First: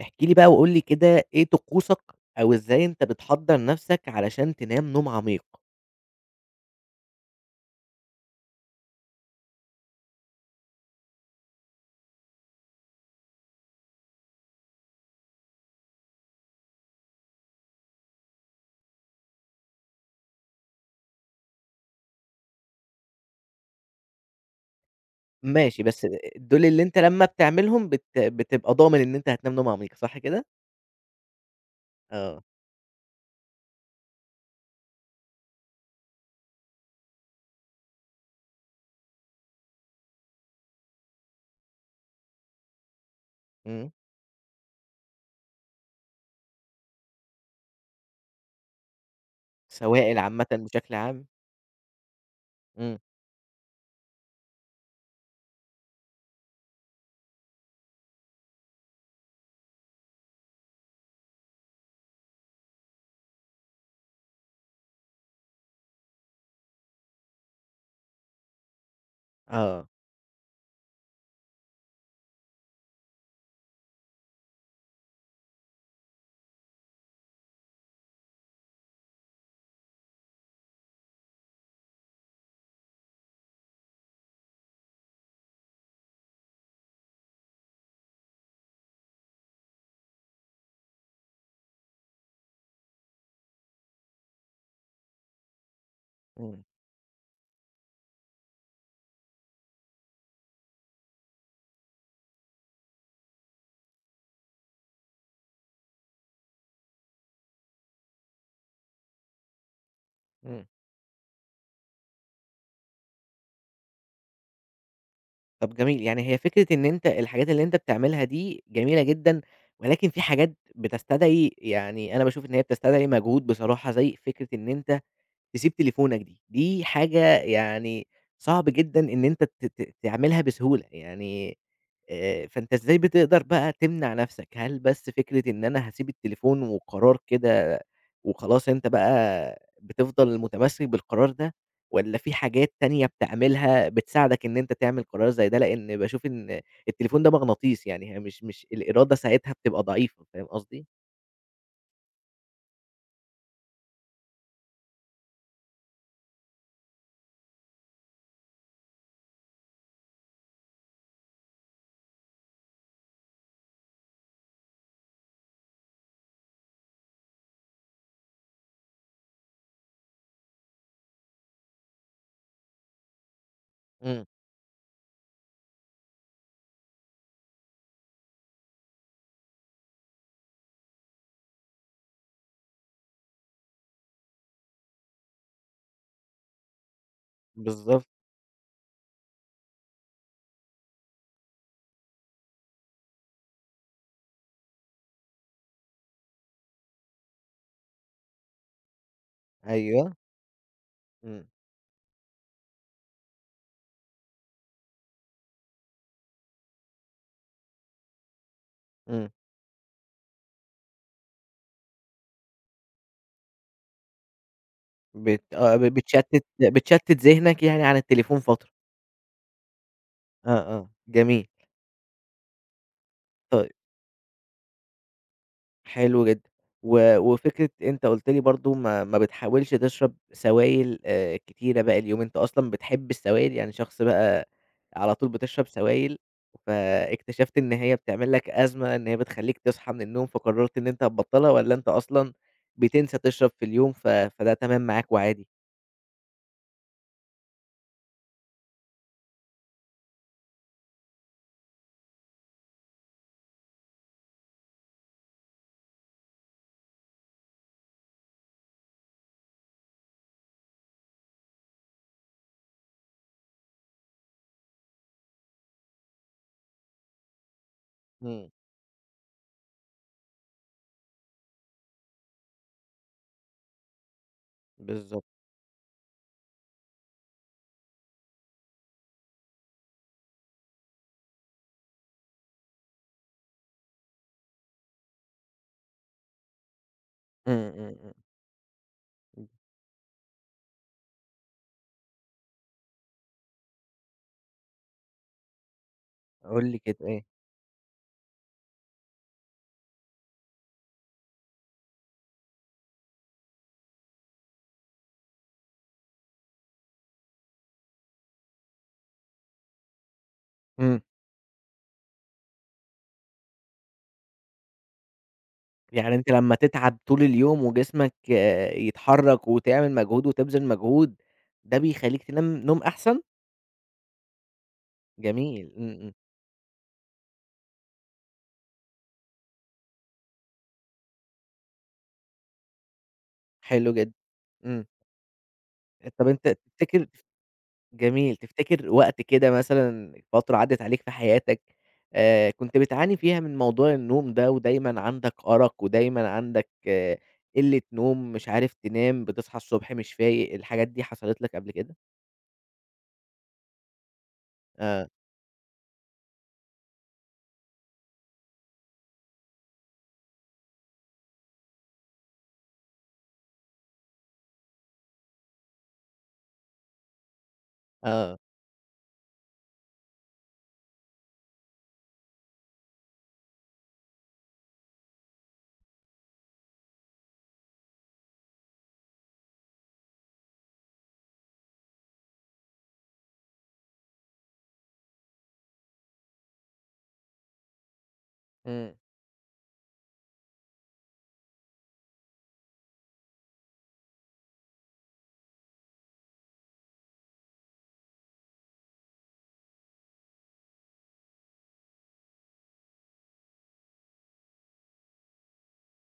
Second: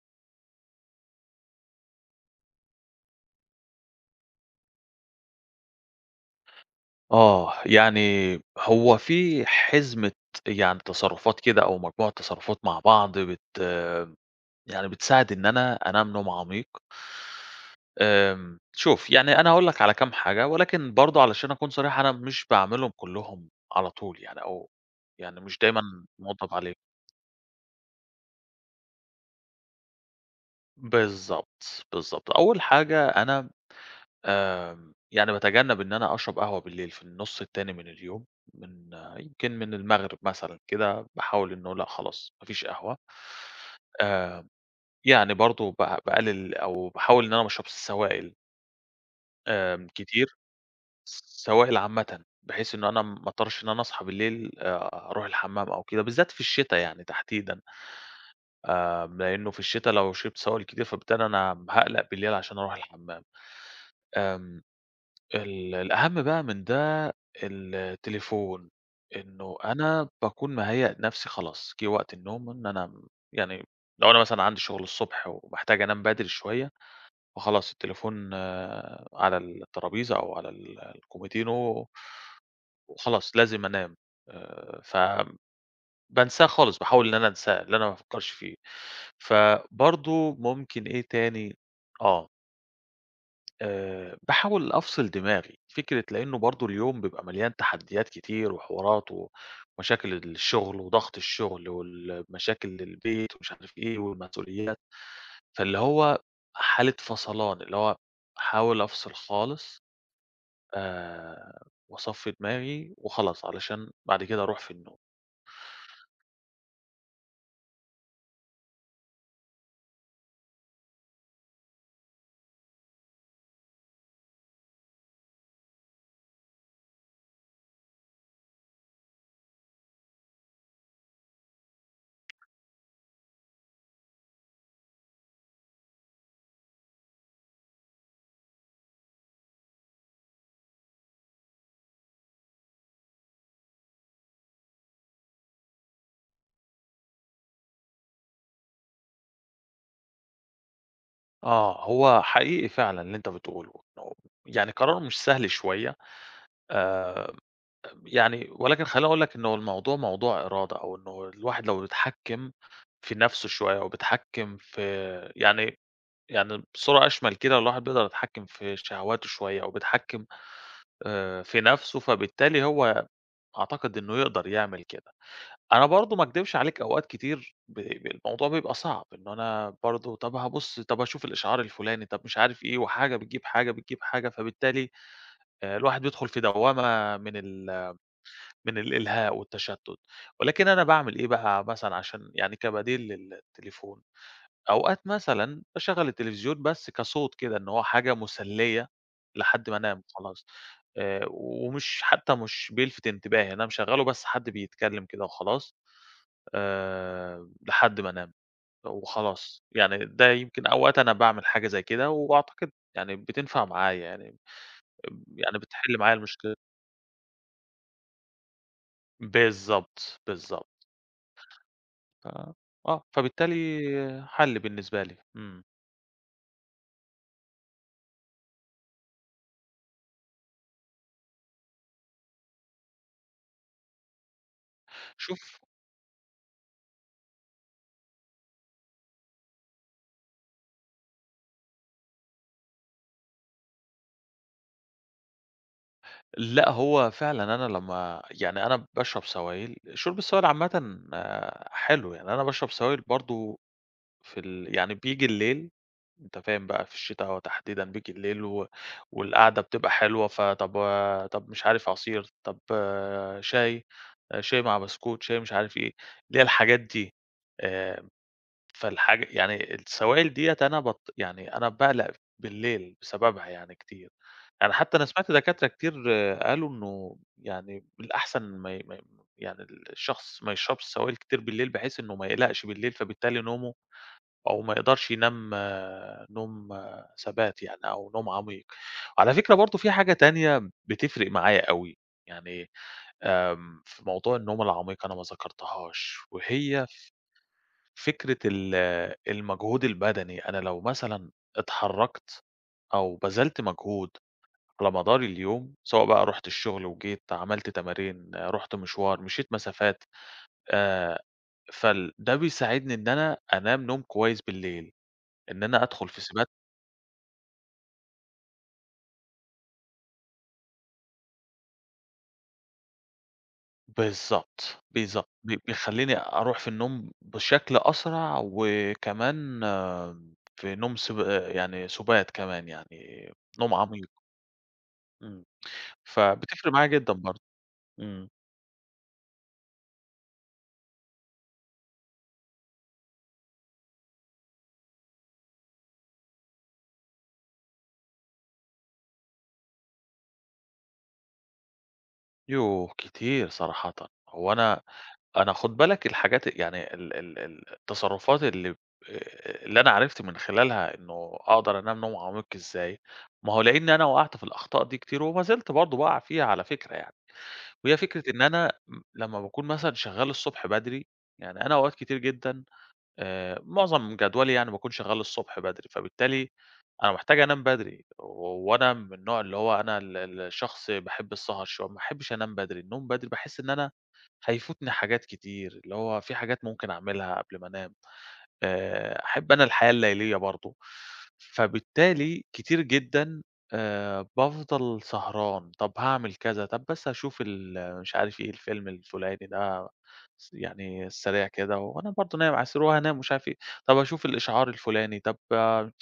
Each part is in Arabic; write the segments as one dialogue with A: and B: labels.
A: احكِ لي بقى وقُل لي كده إيه طقوسك أو إزاي أنت بتحضّر نَفْسك علشان تنام نوم عميق؟
B: يعني هو في حزمة تصرفات كده أو مجموعة تصرفات مع بعض يعني بتساعد إن أنا أنام نوم عميق. شوف يعني أنا هاقول لك على كام حاجة، ولكن برضه علشان أكون صريح أنا مش باعملهم كلّهم على طول يعني أو يعني مش دايمًا
A: ماشي، بس
B: مواظب
A: دول
B: عليهم.
A: اللي أنت لمّا بتعملهم بتبقى ضامن إن أنت هتنام نوم عميق، صح كده؟
B: بالضبط، بالضبط.
A: آه،
B: أول حاجة أنا يعني باتجنب إن أنا أشرب قهوة بالليل في النُص التاني من اليوم، من يمكن من المغرب مثلًا كده، باحاول إنه لأ خلاص ما فيش قهوة.
A: إمم،
B: آآ، يعني برضه باقلل أو باحاول إن أنا ما اشربش سوائل
A: سوائل
B: كتير،
A: عامةً بشكل عام،
B: سوائل عامةً، بحيث إن
A: إمم،
B: أنا ما اضطرش إن أنا أصحى بالليل أروح الحمام أو كده، بالذات في الشتا يعني تحديدًا. لأنه في الشتا لو شربت سوائل كتير فبالتالي أنا هاقلق بالليل عشان أروح الحمام. آمم الأهم بقى من ده التليفون، إنه
A: آه،
B: أنا باكون مهيأ نفسي خلاص، جِه وقت النوم إن أنا يعني لو أنا مثلًا عندي شغل الصبح ومحتاج أنام بدري شوية، فخلاص التليفون على الترابيزة أو على الكوميدينو وخلاص لازم أنام. فبانساه خالص، باحاول إن أنا أنساه، اللي أنا ما أفكّرش فيه. فبرضه ممكن إيه تاني؟ آه، باحاول أفصل دماغي، فكرة لإنه
A: إمم،
B: برضه اليوم بيبقى مليان تحديات كتير وحوارات و ومشاكل الشغل وضغط الشغل والمشاكل البيت ومش عارف إيه والمسؤوليات. فاللي هو حالة فصلان، اللي هو أحاول أفصل خالص
A: إمم،
B: آآ وأصفّي دماغي وخلاص علشان بعد كده أروح في النوم.
A: طَب جميل، يعني هي فكرة إن أنت الحاجات اللي أنت بتعملها دي جميلة جدًا، ولكن في حاجات بتستدعي يعني أنا باشوف إن هي بتستدعي مجهود بصراحة، زي فكرة إن أنت تسيب تليفونك دي، دي حاجة يعني صعب جدًا إن أنت ت ت تعملها بسهولة، يعني فأنت إزاي بتقدر بقى تمنع نفسك؟ هل بس فكرة إن أنا هاسيب التليفون وقرار كده وخلاص أنت بقى بتفضل متمسك بالقرار ده، والّا في حاجات تانية بتعملها بتساعدك إن أنت تعمل قرار زي ده؟ لإن باشوف إن التليفون ده مغناطيس، يعني هي مش الإرادة ساعتها بتبقى ضعيفة، فاهم قصدي؟
B: آه، هو حقيقي فعلًا اللي أنت بتقوله، إنه يعني قرار مش سهل شوية. آآ يعني ولكن خلّيني أقول لك إنه الموضوع موضوع إرادة، أو إنه الواحد لو اتحكّم في نَفْسه شوية، أو بيتحكّم في يعني يعني بصورة أشمل كده الواحد بيقدر يتحكّم في شهواته شوية، أو بيتحكّم في نَفْسه، فبالتالي هو أعتقد إنه
A: إمم،
B: يقدر يعمل كده. أنا برضه ما أكدبش عليك أوقات كتير ب ب الموضوع بيبقى صعب، إن أنا برضه طَب هابُص، طَب هاشوف الإشعار الفُلاني، طَب مش عارف إيه، وحاجة بتجيب حاجة، بتجيب حاجة، فبالتالي الواحد بيدخُل في دوّامة من ال
A: بالضبط،
B: من الإلهاء والتشتت. ولكن أنا باعمل إيه بقى مثلًا عشان يعني كبديل للتليفون؟ أوقات مثلًا باشغّل التلفزيون بس كصوت كده إن هو حاجة مسلية لحد ما أنام
A: أيوه،
B: خلاص.
A: إمم،
B: ومش حتى مش بيلفت انتباهي، أنا مشغّله بس حد بيتكلم كده وخلاص لحد ما أنام
A: إمم.
B: وخلاص. يعني ده يمكن أوقات أنا باعمل حاجة زي كده وأعتقد يعني بتنفع معايا يعني،
A: بت
B: يعني
A: آه، ب
B: بتحل معايا
A: بتشتت
B: المشكلة.
A: بتشتت ذهنك يعني عن التليفون فترة،
B: بالضبط،
A: آه،
B: بالضبط.
A: آه، جميل،
B: ف آه، فبالتالي
A: طيب
B: حَل بالنسبة لي. إمم.
A: حلو جدًا، و وفكرة أنت قُلت لي برضه ما بتحاولش تشرب سوائل كتيرة بقى اليومين، أنت أصلًا بتحب السوائل يعني شخص بقى على طول
B: شوف،
A: بتشرب سوائل، فاكتشفت إن هي بتعمل لك أزمة، إن هي بتخلّيك تصحى من النوم فقررت إن أنت هتبطّلها، والّا أنت أصلًا بتنسى تشرب في اليوم فده تمام معاك وعادي؟
B: لأ، هو فعلًا أنا لمّا يعني أنا باشرب سوايل، شُرب السوايل عامةً حلو، يعني أنا باشرب سوايل برضه في ال يعني بييجي الليل. أنت فاهم بقى في الشتا تحديدًا بييجي الليل و والقعدة بتبقى حلوة، فطَب طَب مش عارف عصير، طَب شاي، شاي مع بسكوت، شاي مش عارف إيه، اللي هي الحاجات دي. آآ
A: إمم،
B: فالحاجة يعني السوايل ديّة أنا يعني أنا باقلق بالليل بسببها يعني كتير. يعني حتى أنا
A: بالضبط،
B: سمعت دكاترة كتير قالوا إنه يعني الأحسن ما ي ما ي يعني الشخص ما يشربش سوايل كتير بالليل بحيث إنه ما يقلقش بالليل، فبالتالي نومه أو ما يقدرش ينام نوم ثبات
A: إمم،
B: يعني أو
A: إمم،
B: نوم عميق. وعلى
A: إمم،
B: فكرة برضه في حاجة تانية بتفرق معايا أوي، يعني في موضوع النوم العميق أنا ما ذكرتهاش
A: قُل لي
B: وهي
A: كده إيه؟
B: فكرة المجهود البدني. أنا لو مثلًا اتحرّكت أو بذلت مجهود على مدار اليوم، سواء بقى رُحت الشغل وجيت، عملت تمارين، رُحت مشوار، مشيت مسافات،
A: إمم.
B: آآ، فال ده بيساعدني إن أنا أنام نوم كويس بالليل، إن أنا أدخل
A: يعني
B: في
A: أنت
B: سبات.
A: لمّا تتعب طول اليوم وجسمك يتحرك وتعمل مجهود وتبذل مجهود، ده بيخلّيك تنام نوم أحسن؟
B: بالضبط، بالضبط،
A: جميل، إمم، إمم،
B: بيخلّيني أروح في النوم بشكل أسرع، وكمان في نوم سب آه، يعني سُبات كمان يعني نوم
A: حلو جدًا،
B: عميق.
A: إمم،
B: إمم.
A: طب أنت
B: فبتفرق معايا جدًا برضه. إمم.
A: جميل، تفتكر وقت كده مثلًا فترة عدّت عليك في حياتك كنت بتعاني فيها من موضوع النوم ده ودايمًا عندك أرق ودايمًا عندك قلة نوم، مش عارف تنام، بتصحى الصبح مش فايق، الحاجات دي حصلت لك قبل كده؟
B: يوه! كتير صراحةً. هو أنا
A: آه،
B: أنا خُد بالك الحاجات يعني ال ال ال التصرفات اللي أنا عرفت من خلالها إنه أقدر أنام نوم عميق إزاي، ما هو لإن أنا وقعت في الأخطاء دي كتير وما زلت برضه باقع فيها على فكرة يعني. وهي فكرة
A: آه،
B: إن أنا لمّا باكون مثلًا شغّال الصبح بدري، يعني أنا أوقات كتير جدًا معظم جدولي يعني باكون شغّال الصبح بدري، فبالتالي أنا محتاج أنام بدري. و وأنا من النوع اللي هو أنا ال ال الشخص باحب السهر شوية، ما باحبش أنام بدري. النوم بدري باحس إن أنا هيفوتني حاجات كتير، اللي هو في حاجات ممكن أعملها قبل ما أنام.
A: إمم،
B: أحب أنا الحياة الليلية برضه، فبالتالي كتير جدًا بافضل سهران، طب هاعمل كذا، طب بس هاشوف ال مش عارف إيه الفيلم الفُلاني ده يعني السريع كده وأنا برضه نايم على السرير وهانام ومش عارف إيه، طب أشوف الإشعار الفُلاني، طب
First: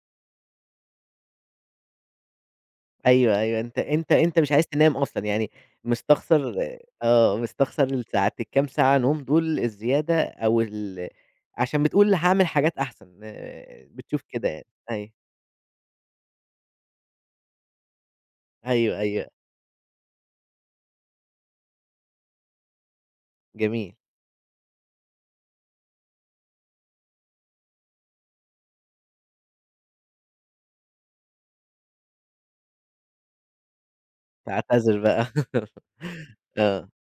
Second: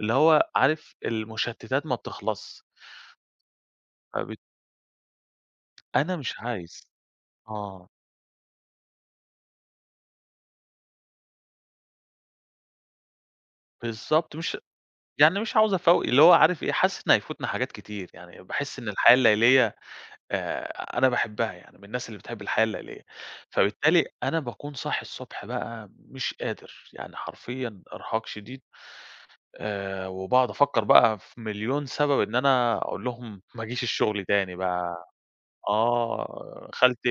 B: اللي هو عارف المشتتات ما بتخلصش.
A: أيوه، أيوه، أنت أنت
B: فبت
A: أنت مش عايز تنام أصلًا، يعني
B: أنا مش
A: مستخسر
B: عايز
A: مستخسر
B: آه،
A: الساعات الكام ساعة نوم دول الزيادة أو عشان بتقول هاعمل حاجات أحسن، بتشوف
B: بالضبط
A: كده
B: مش
A: يعني، أيوه،
B: يعني مش عاوز أفوّق اللي هو عارف إيه، حاسس إن هيفوتنا حاجات كتير. يعني باحس إن
A: أيوه،
B: الحياة
A: أيوه،
B: الليلية أنا باحبها يعني، من الناس اللي بتحب الحياة الليلية،
A: جميل،
B: فبالتالي أنا باكون صاحي الصبح بقى مش قادر، يعني حرفيًا إرهاق شديد. وباقعد أفكّر بقى في مليون سبب إن أنا أقول لهم ما أجيش الشغل تاني
A: تعتذر
B: بقى،
A: بقى
B: آه
A: آه،
B: خالتي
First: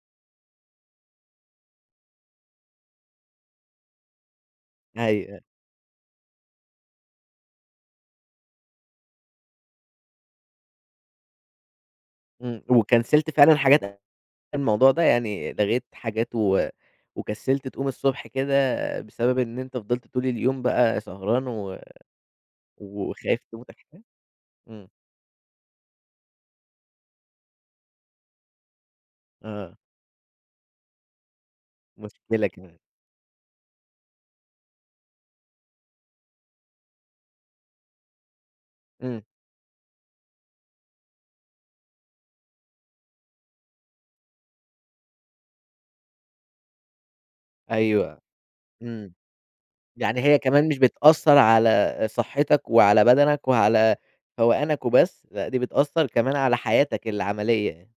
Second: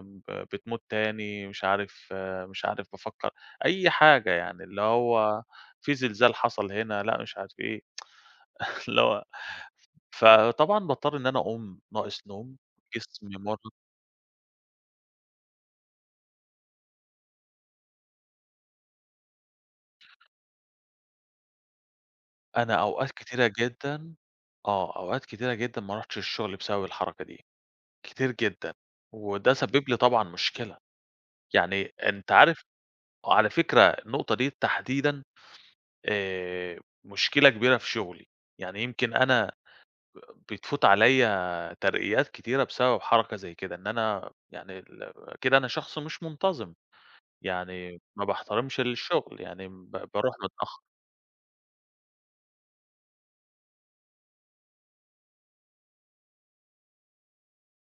B: ب بتموت تاني، مش عارف مش عارف بافكّر أي حاجة يعني، اللي
A: أيوه،
B: هو في زلزال حصل هنا، لأ مش عارف إيه، اللي هو فطبعًا باضطر إن أنا أقوم ناقص نوم،
A: إمم، وكنسلت
B: جسمي
A: فعلًا
B: مرهق.
A: حاجات الموضوع ده، يعني لغيت حاجات و وكسلت تقوم الصبح كده بسبب إن أنت فضلت طول اليوم بقى سهران
B: أنا أوقات
A: وخايف
B: كتيرة
A: تموت
B: جدًا
A: إمم،
B: أوقات كتيرة جدًا ما رُحتش الشغل بسبب الحركة دي، كتير جدًا، وده
A: آه،
B: سبِّب لي طبعًا مشكلة، يعني أنت
A: مشكلة
B: عارف.
A: كمان.
B: وعلى فكرة النقطة دي تحديدًا مشكلة كبيرة في شغلي. يعني يمكن
A: إمم،
B: أنا بتفوت عليّا ترقيات كتيرة بسبب حركة زي كده، إن أنا يعني ال كده أنا شخص مش منتظم، يعني
A: أيوه،
B: ما باحترمش
A: إمم،
B: الشغل، يعني
A: يعني
B: باروح
A: هي كمان مش
B: متأخر.
A: بتأثّر على صحّتك وعلى بدنك وعلى فوقانك وبس، لأ دي بتأثّر كمان على حياتك العملية، يعني.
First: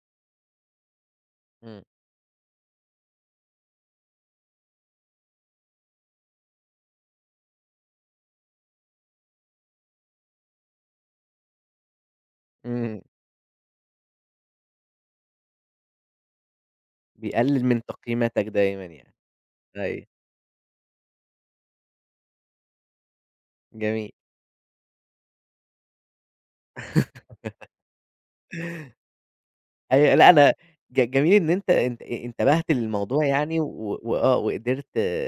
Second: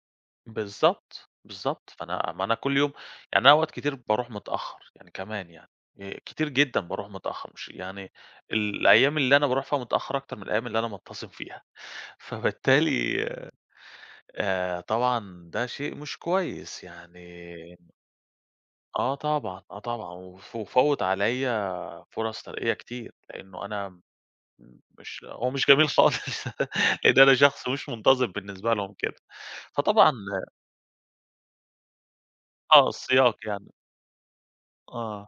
B: بالضبط،
A: إمم،
B: بالضبط. فأنا ما أنا كل يوم يعني أنا أوقات كتير باروح متأخّر يعني كمان يعني، كتير جدًا باروح متأخّر مش يعني ال الأيام اللي أنا باروح فيها متأخّر أكتر من الأيام اللي أنا منتظم فيها.
A: إمم،
B: فبالتالي طبعًا ده شيء مش كويس يعني.
A: بيقلل من تقييماتك دايمًا يعني،
B: آه طبعًا، آه
A: أيوه،
B: طبعًا. وف وفوّت عليّا فرص ترقية كتير، لإنه أنا
A: جميل،
B: مش هو مش جميل خالص لإن أنا شخص مش منتظم بالنسبة لهم كده. فطبعًا
A: أيوه لأ أنا جميل إن أنت أنت انتبهت
B: آه
A: للموضوع
B: السياق
A: يعني
B: يعني.
A: و وقدرت
B: آه.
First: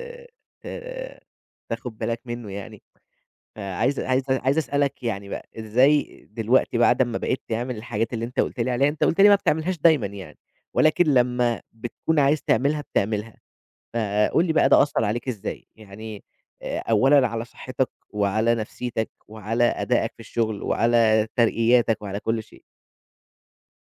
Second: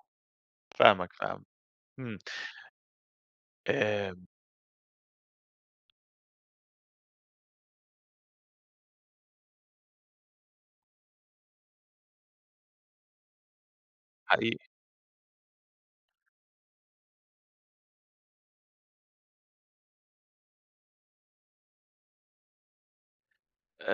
A: ت
B: فاهمك، فاهمك،
A: تاخد
B: إمم.
A: بالك منّه يعني. فعايز
B: آآ،
A: عايز عايز أسألك يعني بقى، إزاي دلوقتي بعد أمّا بقيت تعمل الحاجات اللي أنت قُلت لي عليها، أنت قُلت لي ما بتعملهاش دايمًا يعني، ولكن لمّا بتكون عايز تعملها بتعملها، فقُل لي بقى
B: حقيقي
A: ده أثّر عليك إزاي؟ يعني أولًا على صحتك وعلى نفسيتك وعلى أدائك في الشغل وعلى ترقياتك وعلى كل شيء.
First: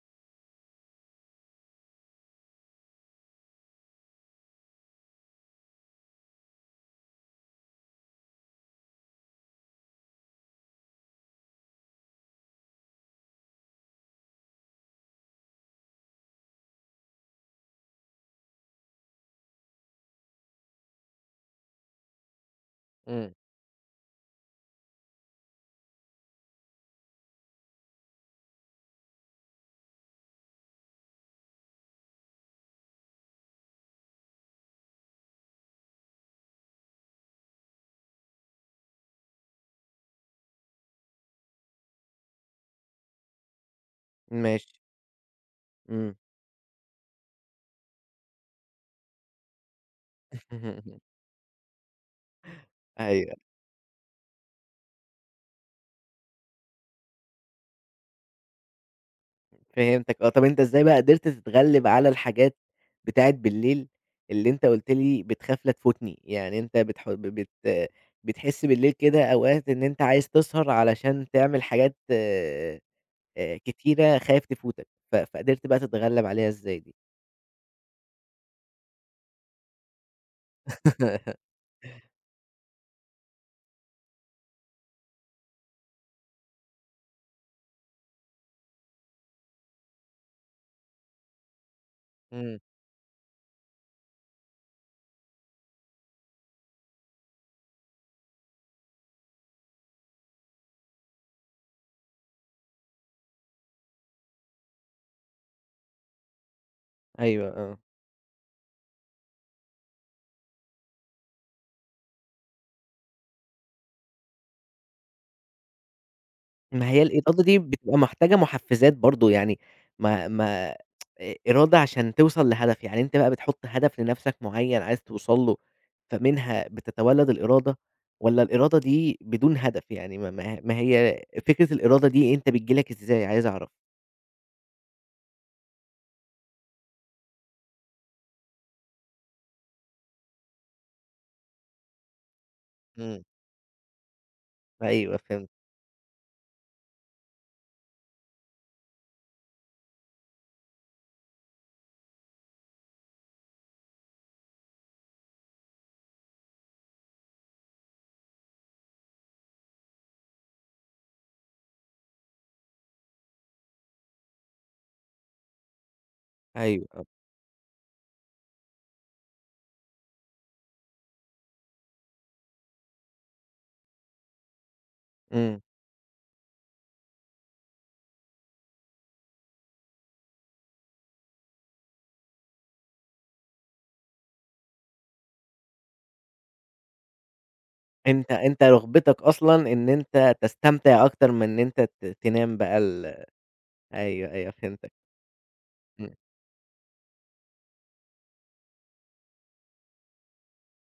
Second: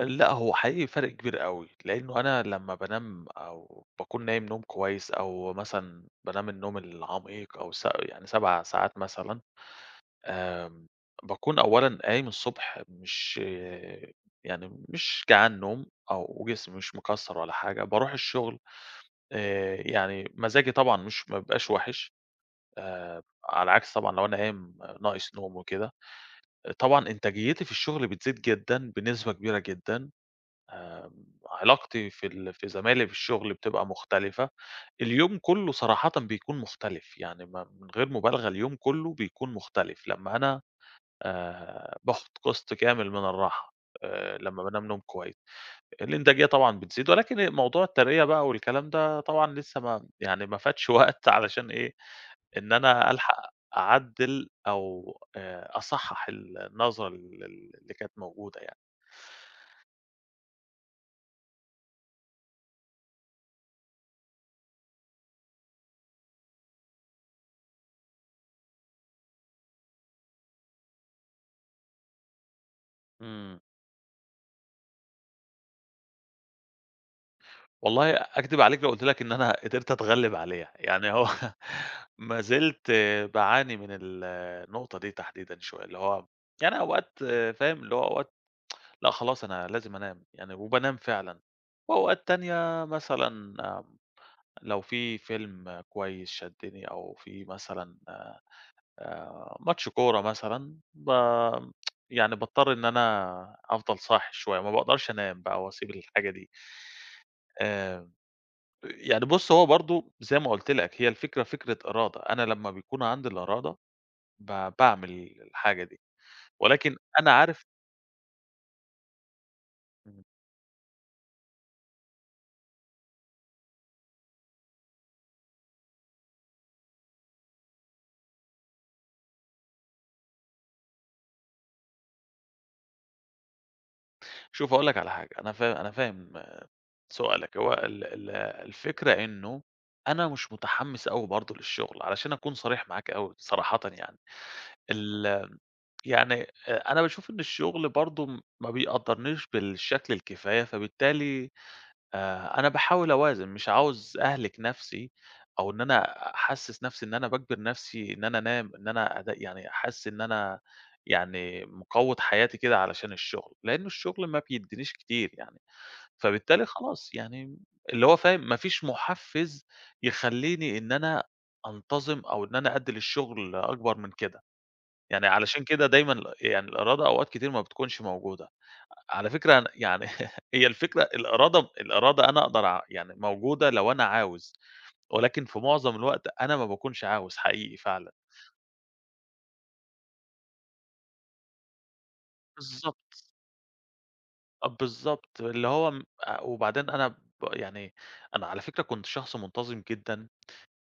B: لأ، هو حقيقي فرق كبير أوي، لإنه أنا لمّا بانام أو باكون نايم نوم كويس أو مثلًا بانام النوم العميق أو س يعني 7 ساعات مثلًا، آمم، باكون أولًا قايم الصبح مش يعني مش جعان نوم أو جسمي مش مكسّر ولا حاجة، باروح الشغل يعني مزاجي طبعًا مش ما بيبقاش وِحِش، آآ،
A: إمم،
B: على عكس طبعًا لو أنا قايم ناقص نوم وكده. طبعًا إنتاجيتي في الشغل بتزيد جدًا، بنسبة كبيرة جدًا. علاقتي في ال في زمايلي في الشغل بتبقى مختلفة. اليوم كلّه صراحةً بيكون مختلف، يعني ما من غير مبالغة اليوم كلّه بيكون مختلف لمّا أنا باخد قسط كامل من الراحة، لمّا
A: ماشي،
B: بانام نوم كويس.
A: إمم.
B: الإنتاجية طبعًا بتزيد، ولكن موضوع الترقية بقى والكلام ده طبعًا لسه ما يعني ما فاتش وقت علشان إيه، إن أنا
A: أيوه.
B: ألحق أعدِّل أو أصحّح ال النظرة ال اللي كانت موجودة يعني.
A: فهمتك آه، طب أنت إزاي بقى قدرت تتغلب على الحاجات بتاعة بالليل اللي أنت قُلت لي بتخاف لا تفوتني، يعني أنت بتح ب بت بتحس بالليل كده أوقات إن أنت عايز تسهر علشان تعمل حاجات
B: إمم.
A: كتيرة خايف تفوتك، فقدرت بقى تتغلب عليها إزاي دي؟
B: والله أكدب عليك لو قُلت لك إن أنا قدرت أتغلِّب عليها، يعني هو ما زلت باعاني من ال النقطة دي تحديدًا شوية، اللي هو يعني أوقات فاهم، اللي هو أوقات لأ خلاص أنا لازم أنام، يعني وبانام فعلًا. وأوقات
A: إمم،
B: تانية مثلًا لو في فيلم كويس شدّني أو في مثلًا ماتش كورة مثلًا يعني باضطر إن أنا أفضل صاحي شوية، ما باقدرش أنام بقى وأسيب الحاجة دي.
A: أيوه، آه.
B: آآ يعني بُص، هو برضه زي ما قُلت لك، هي الفكرة فكرة إرادة، أنا لمّا بيكون عندي الإرادة باعمل الحاجة دي،
A: ما
B: ولكن
A: هي
B: أنا
A: الإرادة دي
B: عارف
A: بتبقى محتاجة مُحفّزات برضه، يعني
B: إمم.
A: ما ما إرادة عشان توصل لهدف، يعني أنت بقى بتحُط هدف لنَفْسك معيّن عايز توصل له، فمنها بتتولد الإرادة والّا الإرادة دي بدون هدف؟ يعني ما هي فكرة الإرادة دي أنت بتيجي لك إزاي عايز أعرف؟
B: شوف هاقول لك على حاجة، أنا فاهم سؤالك هو ال ال الفكرة إنه أنا مش متحمّس أوي برضه للشغل، علشان أكون صريح معاك
A: إمم.
B: أوي صراحةً يعني.
A: أيوه فهمت،
B: ال يعني أنا باشوف إن الشغل برضه ما بيقدّرنيش بالشكل الكفاية، فبالتالي أنا باحاول أوازن، مش عاوز أهلِك نَفْسي أو إن أنا أحسِّس نَفْسي إن أنا باجبر نَفْسي إن أنا أنام، إن أنا يعني أحس إن أنا يعني مقوّض حياتي كده علشان الشُغل، لإن الشُغل ما بيدّينيش كتير يعني، فبالتالي
A: أيوه آه، إمم.
B: خلاص يعني اللي هو فاهم، ما فيش مُحفِّز يخلّيني إن أنا أنتظم أو إن أنا أدّي للشُغل أكبر من كده. يعني
A: إمم.
B: علشان كده دايمًا ال يعني الإرادة أوقات كتير ما بتكونش موجودة. على فكرة أنا يعني هي الفكرة الإرادة الإرادة أنا أقدر أع يعني موجودة لو أنا عاوز، ولكن في معظم الوقت أنا ما باكونش عاوز حقيقي فعلًا.
A: أنت أنت رُغبتك أصلًا إن أنت تستمتع أكتر من إن أنت تنام بقى
B: بالضبط،
A: أيوه، أيوه
B: آه
A: فهمتك،
B: بالضبط، اللي هو م
A: إمم.
B: وبعدين أنا يعني أنا على فكرة كنت شخص منتظم جدًا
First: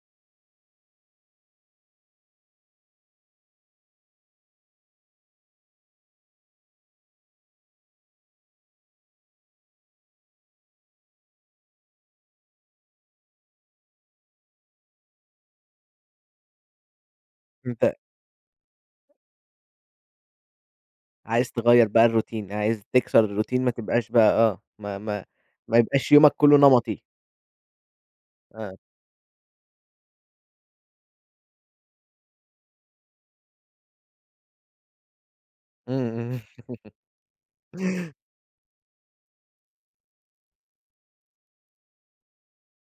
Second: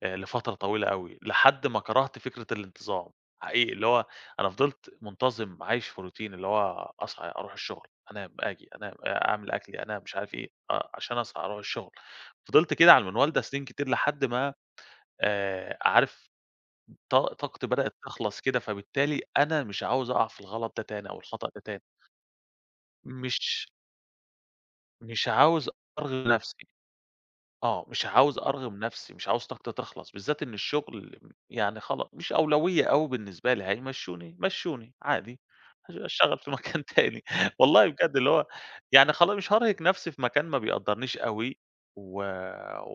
B: لفترة طويلة أوي، لحد ما كرهت فكرة الانتظام، حقيقي اللي هو أنا فضلت منتظم عايش في روتين اللي هو أصحى أروح الشغل، أنام، آجي، أنام، أعمل أكلي، أنام، مش عارف إيه، آه، عشان أصحى أروح الشغل. فضلت كده على المنوال ده سنين كتير لحد ما عارف طاقتي
A: أنت
B: بدأت تخلص كده، فبالتالي أنا مش عاوز أقع في الغلط ده تاني أو الخطأ
A: عايز
B: ده تاني،
A: تغيّر بقى الروتين، عايز تكسر الروتين
B: مش
A: ما تبقاش بقى آه،
B: مش عاوز
A: ما يبقاش
B: أرغي
A: يومك كلّه
B: نفسي.
A: نمطي،
B: آه، مش عاوز أرغم
A: آه،
B: نفسي، مش عاوز طاقتي تخلص، بالذات إن الشغل يعني خلا مش أولوية أوي بالنسبة لي، هيمشّوني مشّوني عادي،
A: إمم،
B: هاشتغل
A: إمم.
B: في مكان تاني، والله بجد اللي هو يعني خلا مش هارهق نفسي في مكان ما بيقدّرنيش أوي، و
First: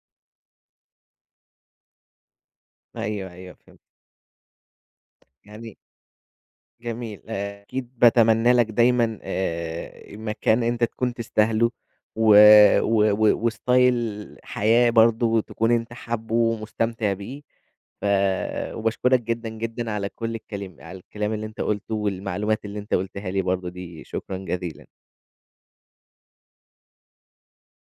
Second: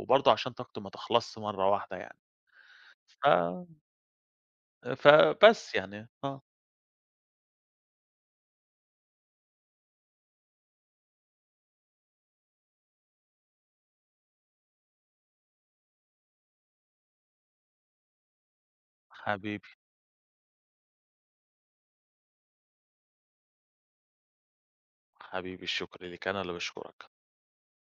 B: وبرضه عشان طاقتي ما تخلصش مرّة واحدة يعني،
A: أيوه، أيوه
B: ف
A: فهمت،
B: فبس
A: يعني
B: يعني، آه.
A: جميل، أكيد باتمنى لك دايمًا مكان أنت تكون تستاهله و و و وستايل حياة برضه تكون أنت حابه ومستمتع بيه، ف وباشكرك جدًا،
B: حبيبي،
A: جدًا على كل الكلم على الكلام اللي أنت قُلته والمعلومات اللي أنت قُلتها لي برضه دي، شكرًا جزيلًا.
B: حبيبي الشكر ليك، أنا اللي باشكرك.